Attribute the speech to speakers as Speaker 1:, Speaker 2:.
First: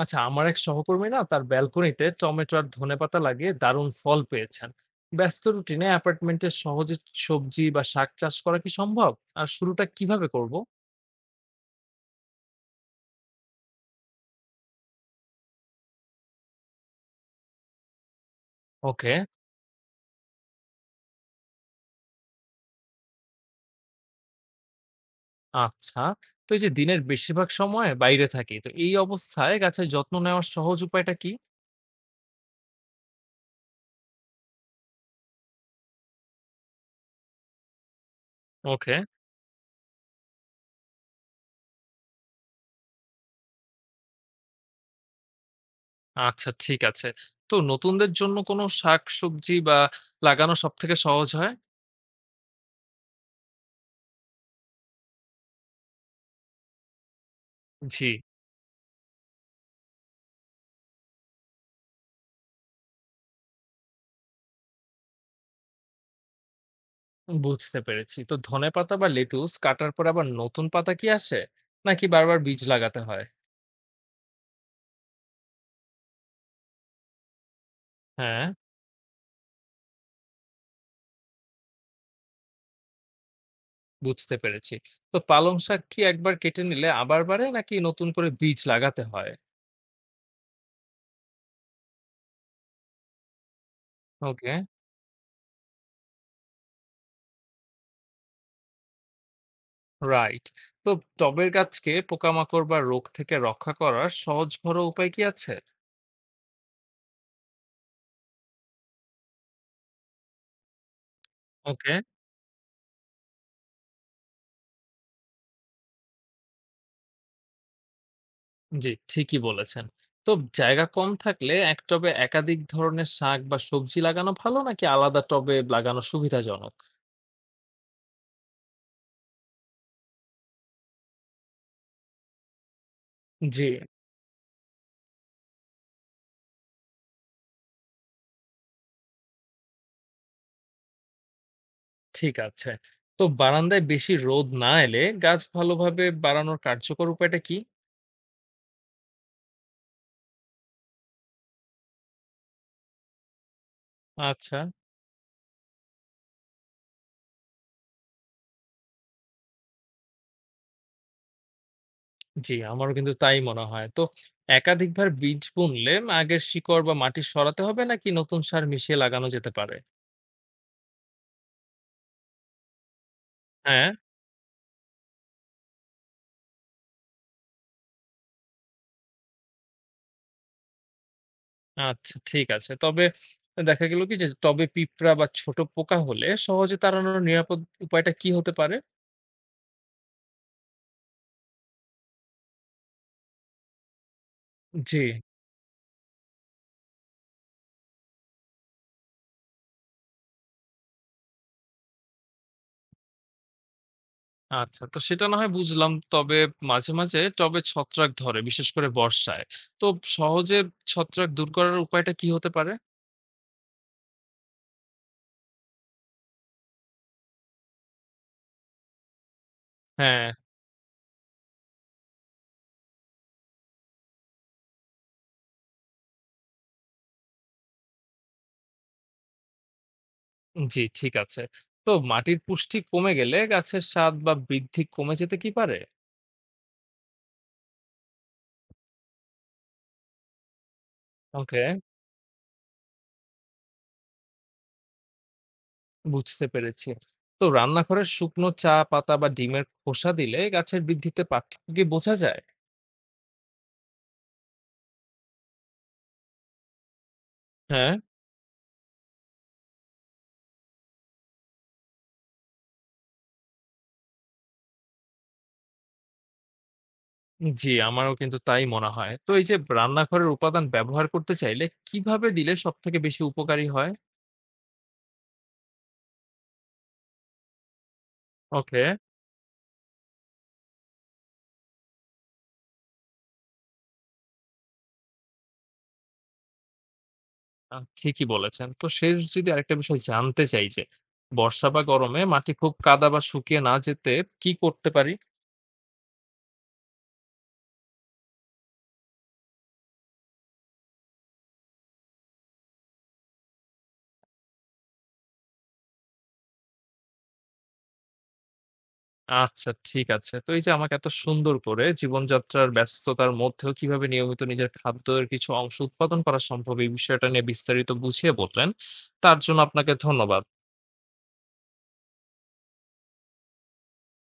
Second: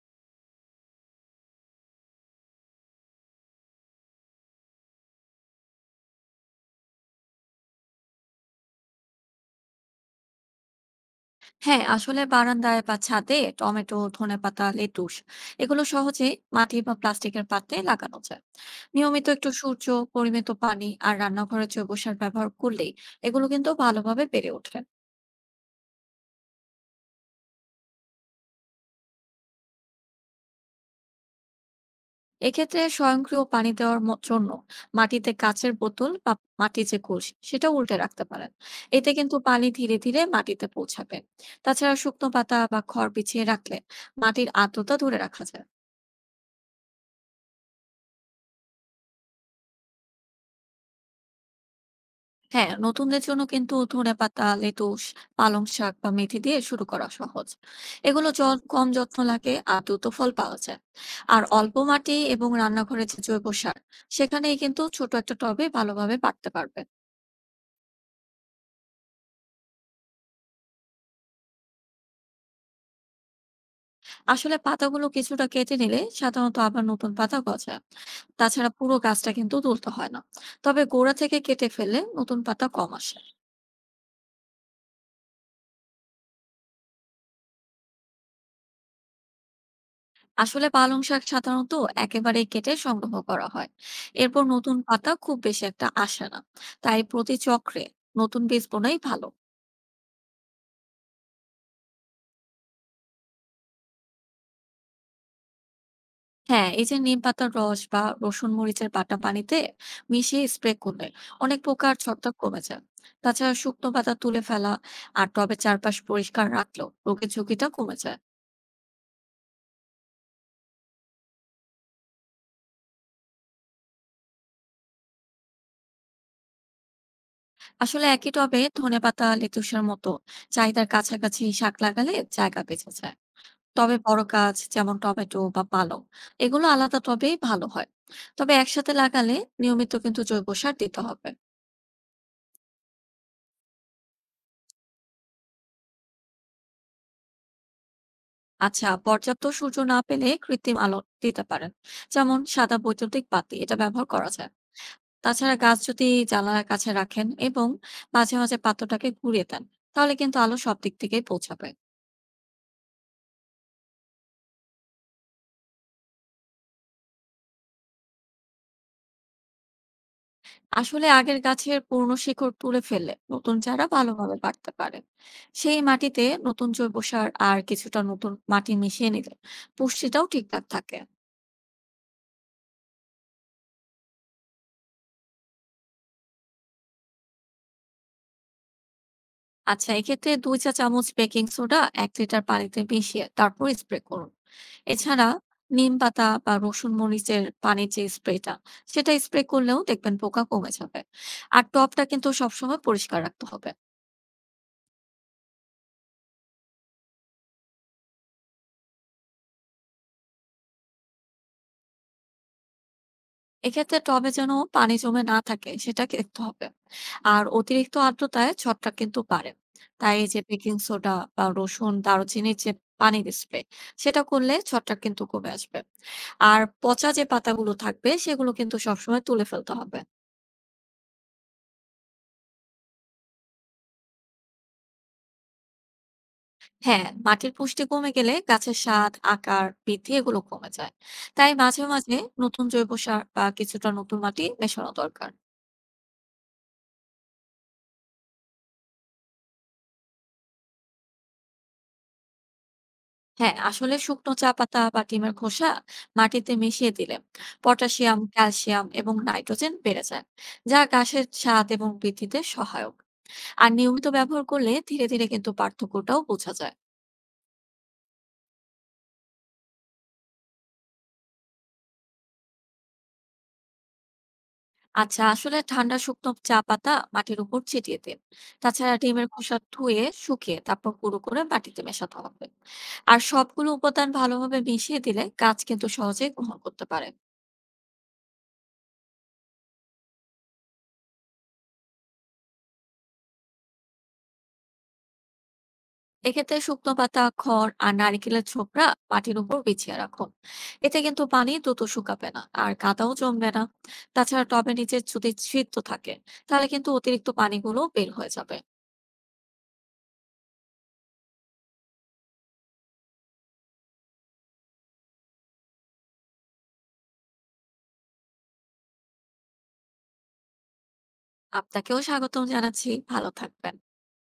Speaker 1: আচ্ছা, আমার এক সহকর্মী না তার ব্যালকনিতে টমেটো আর ধনেপাতা লাগিয়ে দারুণ ফল পেয়েছেন। ব্যস্ত রুটিনে অ্যাপার্টমেন্টে সহজে সবজি বা শাক চাষ করা কি সম্ভব? আর শুরুটা কিভাবে করব?
Speaker 2: হ্যাঁ, আসলে বারান্দায় বা ছাদে টমেটো, ধনেপাতা, লেটুস এগুলো সহজে মাটি বা প্লাস্টিকের পাত্রে লাগানো যায়।
Speaker 1: ওকে।
Speaker 2: নিয়মিত একটু সূর্য, পরিমিত পানি আর রান্নাঘরে জৈব সার ব্যবহার করলেই এগুলো কিন্তু ভালোভাবে বেড়ে ওঠে।
Speaker 1: আচ্ছা, তো এই যে দিনের বেশিরভাগ সময় বাইরে থাকি, তো এই অবস্থায় গাছের যত্ন নেওয়ার সহজ উপায়টা কি?
Speaker 2: এক্ষেত্রে স্বয়ংক্রিয় পানি দেওয়ার জন্য মাটিতে কাঁচের বোতল বা মাটির যে কলসি সেটা উল্টে রাখতে পারেন।
Speaker 1: ওকে।
Speaker 2: এতে কিন্তু পানি ধীরে ধীরে মাটিতে পৌঁছাবে। তাছাড়া শুকনো পাতা বা খড় বিছিয়ে রাখলে মাটির আর্দ্রতা ধরে রাখা যায়।
Speaker 1: আচ্ছা, ঠিক আছে। তো নতুনদের জন্য কোনো শাক সবজি বা লাগানো সব থেকে সহজ হয়?
Speaker 2: হ্যাঁ, নতুনদের জন্য কিন্তু ধনেপাতা, লেটুস, পালং শাক বা মেথি দিয়ে শুরু করা সহজ।
Speaker 1: জি।
Speaker 2: এগুলো কম যত্ন লাগে আর দ্রুত ফল পাওয়া যায়। আর অল্প মাটি এবং রান্নাঘরে যে জৈব সার সেখানেই কিন্তু ছোট একটা টবে ভালোভাবে বাড়তে পারবে।
Speaker 1: বুঝতে পেরেছি, তো ধনেপাতা বা লেটুস কাটার পর আবার নতুন পাতা কি আসে, নাকি বারবার বীজ লাগাতে হয়?
Speaker 2: আসলে পাতাগুলো কিছুটা কেটে নিলে সাধারণত আবার নতুন পাতা গজায়।
Speaker 1: হ্যাঁ।
Speaker 2: তাছাড়া পুরো গাছটা কিন্তু তুলতে হয় না। তবে গোড়া থেকে কেটে ফেললে নতুন পাতা কম আসে।
Speaker 1: বুঝতে পেরেছি, তো পালং শাক কি একবার কেটে নিলে আবার বাড়ে, নাকি নতুন করে বীজ লাগাতে হয়?
Speaker 2: আসলে পালং শাক সাধারণত একেবারে কেটে সংগ্রহ করা হয়। এরপর
Speaker 1: ওকে।
Speaker 2: নতুন পাতা খুব বেশি একটা আসে না। তাই প্রতি চক্রে নতুন বীজ বোনাই ভালো।
Speaker 1: রাইট। তো টবের গাছকে পোকামাকড় বা রোগ থেকে রক্ষা করার সহজ ঘরোয়া উপায় কি আছে?
Speaker 2: হ্যাঁ, এই যে নিম পাতার রস বা রসুন মরিচের বাটা পানিতে মিশিয়ে স্প্রে করলে অনেক পোকার
Speaker 1: ওকে।
Speaker 2: ছত্রাক কমে যায়। তাছাড়া শুকনো পাতা তুলে ফেলা আর টবের চারপাশ পরিষ্কার রাখলেও রোগের ঝুঁকিটা কমে যায়।
Speaker 1: জি, ঠিকই বলেছেন। তো জায়গা কম থাকলে এক টবে একাধিক ধরনের শাক বা সবজি লাগানো ভালো, নাকি আলাদা টবে লাগানো সুবিধাজনক?
Speaker 2: আসলে একই টবে ধনেপাতা লেটুসের মতো চাহিদার কাছাকাছি শাক লাগালে জায়গা বেঁচে যায়।
Speaker 1: জি,
Speaker 2: টবে বড় গাছ যেমন টমেটো বা পালং এগুলো আলাদা টবেই ভালো হয়। তবে একসাথে লাগালে নিয়মিত কিন্তু জৈব সার দিতে হবে।
Speaker 1: ঠিক আছে। তো বারান্দায় বেশি রোদ না এলে গাছ ভালোভাবে বাড়ানোর কার্যকর উপায়টা কি?
Speaker 2: আচ্ছা, পর্যাপ্ত সূর্য না পেলে কৃত্রিম আলো দিতে পারেন। যেমন সাদা বৈদ্যুতিক বাতি এটা ব্যবহার করা যায়।
Speaker 1: আচ্ছা।
Speaker 2: তাছাড়া গাছ যদি জানালার কাছে রাখেন এবং মাঝে মাঝে পাত্রটাকে ঘুরিয়ে দেন, তাহলে কিন্তু আলো সব দিক থেকেই পৌঁছাবে।
Speaker 1: জি, আমারও কিন্তু তাই মনে হয়। তো একাধিকবার বীজ বুনলে আগের শিকড় বা মাটি সরাতে হবে, নাকি নতুন সার মিশিয়ে লাগানো যেতে পারে?
Speaker 2: আসলে আগের গাছের পুরনো শিকড় তুলে ফেললে নতুন চারা
Speaker 1: হ্যাঁ।
Speaker 2: ভালোভাবে বাড়তে পারে। সেই মাটিতে নতুন জৈব সার আর কিছুটা নতুন মাটি মিশিয়ে নিলে পুষ্টিটাও ঠিকঠাক থাকে।
Speaker 1: আচ্ছা, ঠিক আছে। তবে দেখা গেল কি যে তবে পিঁপড়া বা ছোট পোকা হলে সহজে তাড়ানোর নিরাপদ উপায়টা কি হতে পারে?
Speaker 2: আচ্ছা, এক্ষেত্রে দুই চা চামচ বেকিং সোডা এক লিটার পানিতে মিশিয়ে তারপর স্প্রে করুন।
Speaker 1: জি।
Speaker 2: এছাড়া নিম পাতা বা রসুন মরিচের পানির যে স্প্রেটা সেটা স্প্রে করলেও দেখবেন পোকা কমে যাবে। আর টবটা কিন্তু সবসময় পরিষ্কার রাখতে হবে।
Speaker 1: আচ্ছা, তো সেটা না হয় বুঝলাম। তবে মাঝে মাঝে টবে ছত্রাক ধরে, বিশেষ করে বর্ষায়। তো সহজে ছত্রাক দূর করার উপায়টা কি হতে পারে?
Speaker 2: এক্ষেত্রে টবে যেন পানি জমে না থাকে সেটা দেখতে হবে। আর অতিরিক্ত আর্দ্রতায় ছত্রাক কিন্তু বাড়ে। তাই এই
Speaker 1: হ্যাঁ,
Speaker 2: যে বেকিং সোডা বা রসুন দারুচিনির যে পানির স্প্রে সেটা করলে ছত্রাক কিন্তু কমে আসবে। আর পচা যে পাতাগুলো থাকবে সেগুলো কিন্তু সবসময় তুলে ফেলতে হবে।
Speaker 1: জি, ঠিক আছে। তো মাটির পুষ্টি কমে গেলে গাছের স্বাদ বা বৃদ্ধি কমে যেতে কি পারে?
Speaker 2: হ্যাঁ, মাটির পুষ্টি কমে গেলে গাছের স্বাদ আকার বৃদ্ধি এগুলো কমে যায়। তাই
Speaker 1: ওকে,
Speaker 2: মাঝে মাঝে নতুন জৈব সার বা কিছুটা নতুন মাটি মেশানো দরকার।
Speaker 1: বুঝতে পেরেছি। তো রান্নাঘরের শুকনো চা পাতা বা ডিমের খোসা দিলে গাছের বৃদ্ধিতে পার্থক্য কি বোঝা যায়?
Speaker 2: হ্যাঁ, আসলে শুকনো চা পাতা বা ডিমের খোসা মাটিতে মিশিয়ে দিলে
Speaker 1: হ্যাঁ,
Speaker 2: পটাশিয়াম, ক্যালসিয়াম এবং নাইট্রোজেন বেড়ে যায়, যা ঘাসের স্বাদ এবং বৃদ্ধিতে সহায়ক। আর নিয়মিত ব্যবহার করলে ধীরে ধীরে কিন্তু পার্থক্যটাও বোঝা যায়।
Speaker 1: জি, আমারও কিন্তু তাই মনে হয়। তো এই যে রান্নাঘরের উপাদান ব্যবহার করতে চাইলে কিভাবে দিলে সবথেকে বেশি উপকারী হয়?
Speaker 2: আচ্ছা, আসলে ঠান্ডা শুকনো চা পাতা মাটির উপর ছিটিয়ে দিন।
Speaker 1: ওকে।
Speaker 2: তাছাড়া ডিমের খোসা ধুয়ে শুকিয়ে তারপর গুঁড়ো করে মাটিতে মেশাতে হবে। আর সবগুলো উপাদান ভালোভাবে মিশিয়ে দিলে গাছ কিন্তু সহজেই গ্রহণ করতে পারে।
Speaker 1: আ, ঠিকই বলেছেন। তো শেষ যদি আরেকটা বিষয় জানতে চাই যে, বর্ষা বা গরমে মাটি খুব কাদা বা শুকিয়ে না যেতে কি করতে পারি?
Speaker 2: এক্ষেত্রে শুকনো পাতা খড় আর নারকেলের ছোকরা মাটির উপর বিছিয়ে রাখুন। এতে কিন্তু পানি দ্রুত শুকাবে না আর কাদাও জমবে না। তাছাড়া টবের নিচে যদি ছিদ্র থাকে তাহলে কিন্তু অতিরিক্ত পানিগুলো বের হয়ে যাবে।
Speaker 1: আচ্ছা, ঠিক আছে। তো এই যে আমাকে এত সুন্দর করে জীবনযাত্রার ব্যস্ততার মধ্যেও কিভাবে নিয়মিত নিজের খাদ্যের কিছু অংশ উৎপাদন করা সম্ভব এই বিষয়টা নিয়ে বিস্তারিত বুঝিয়ে বললেন, তার জন্য আপনাকে ধন্যবাদ।
Speaker 2: আপনাকেও স্বাগতম জানাচ্ছি, ভালো থাকবেন।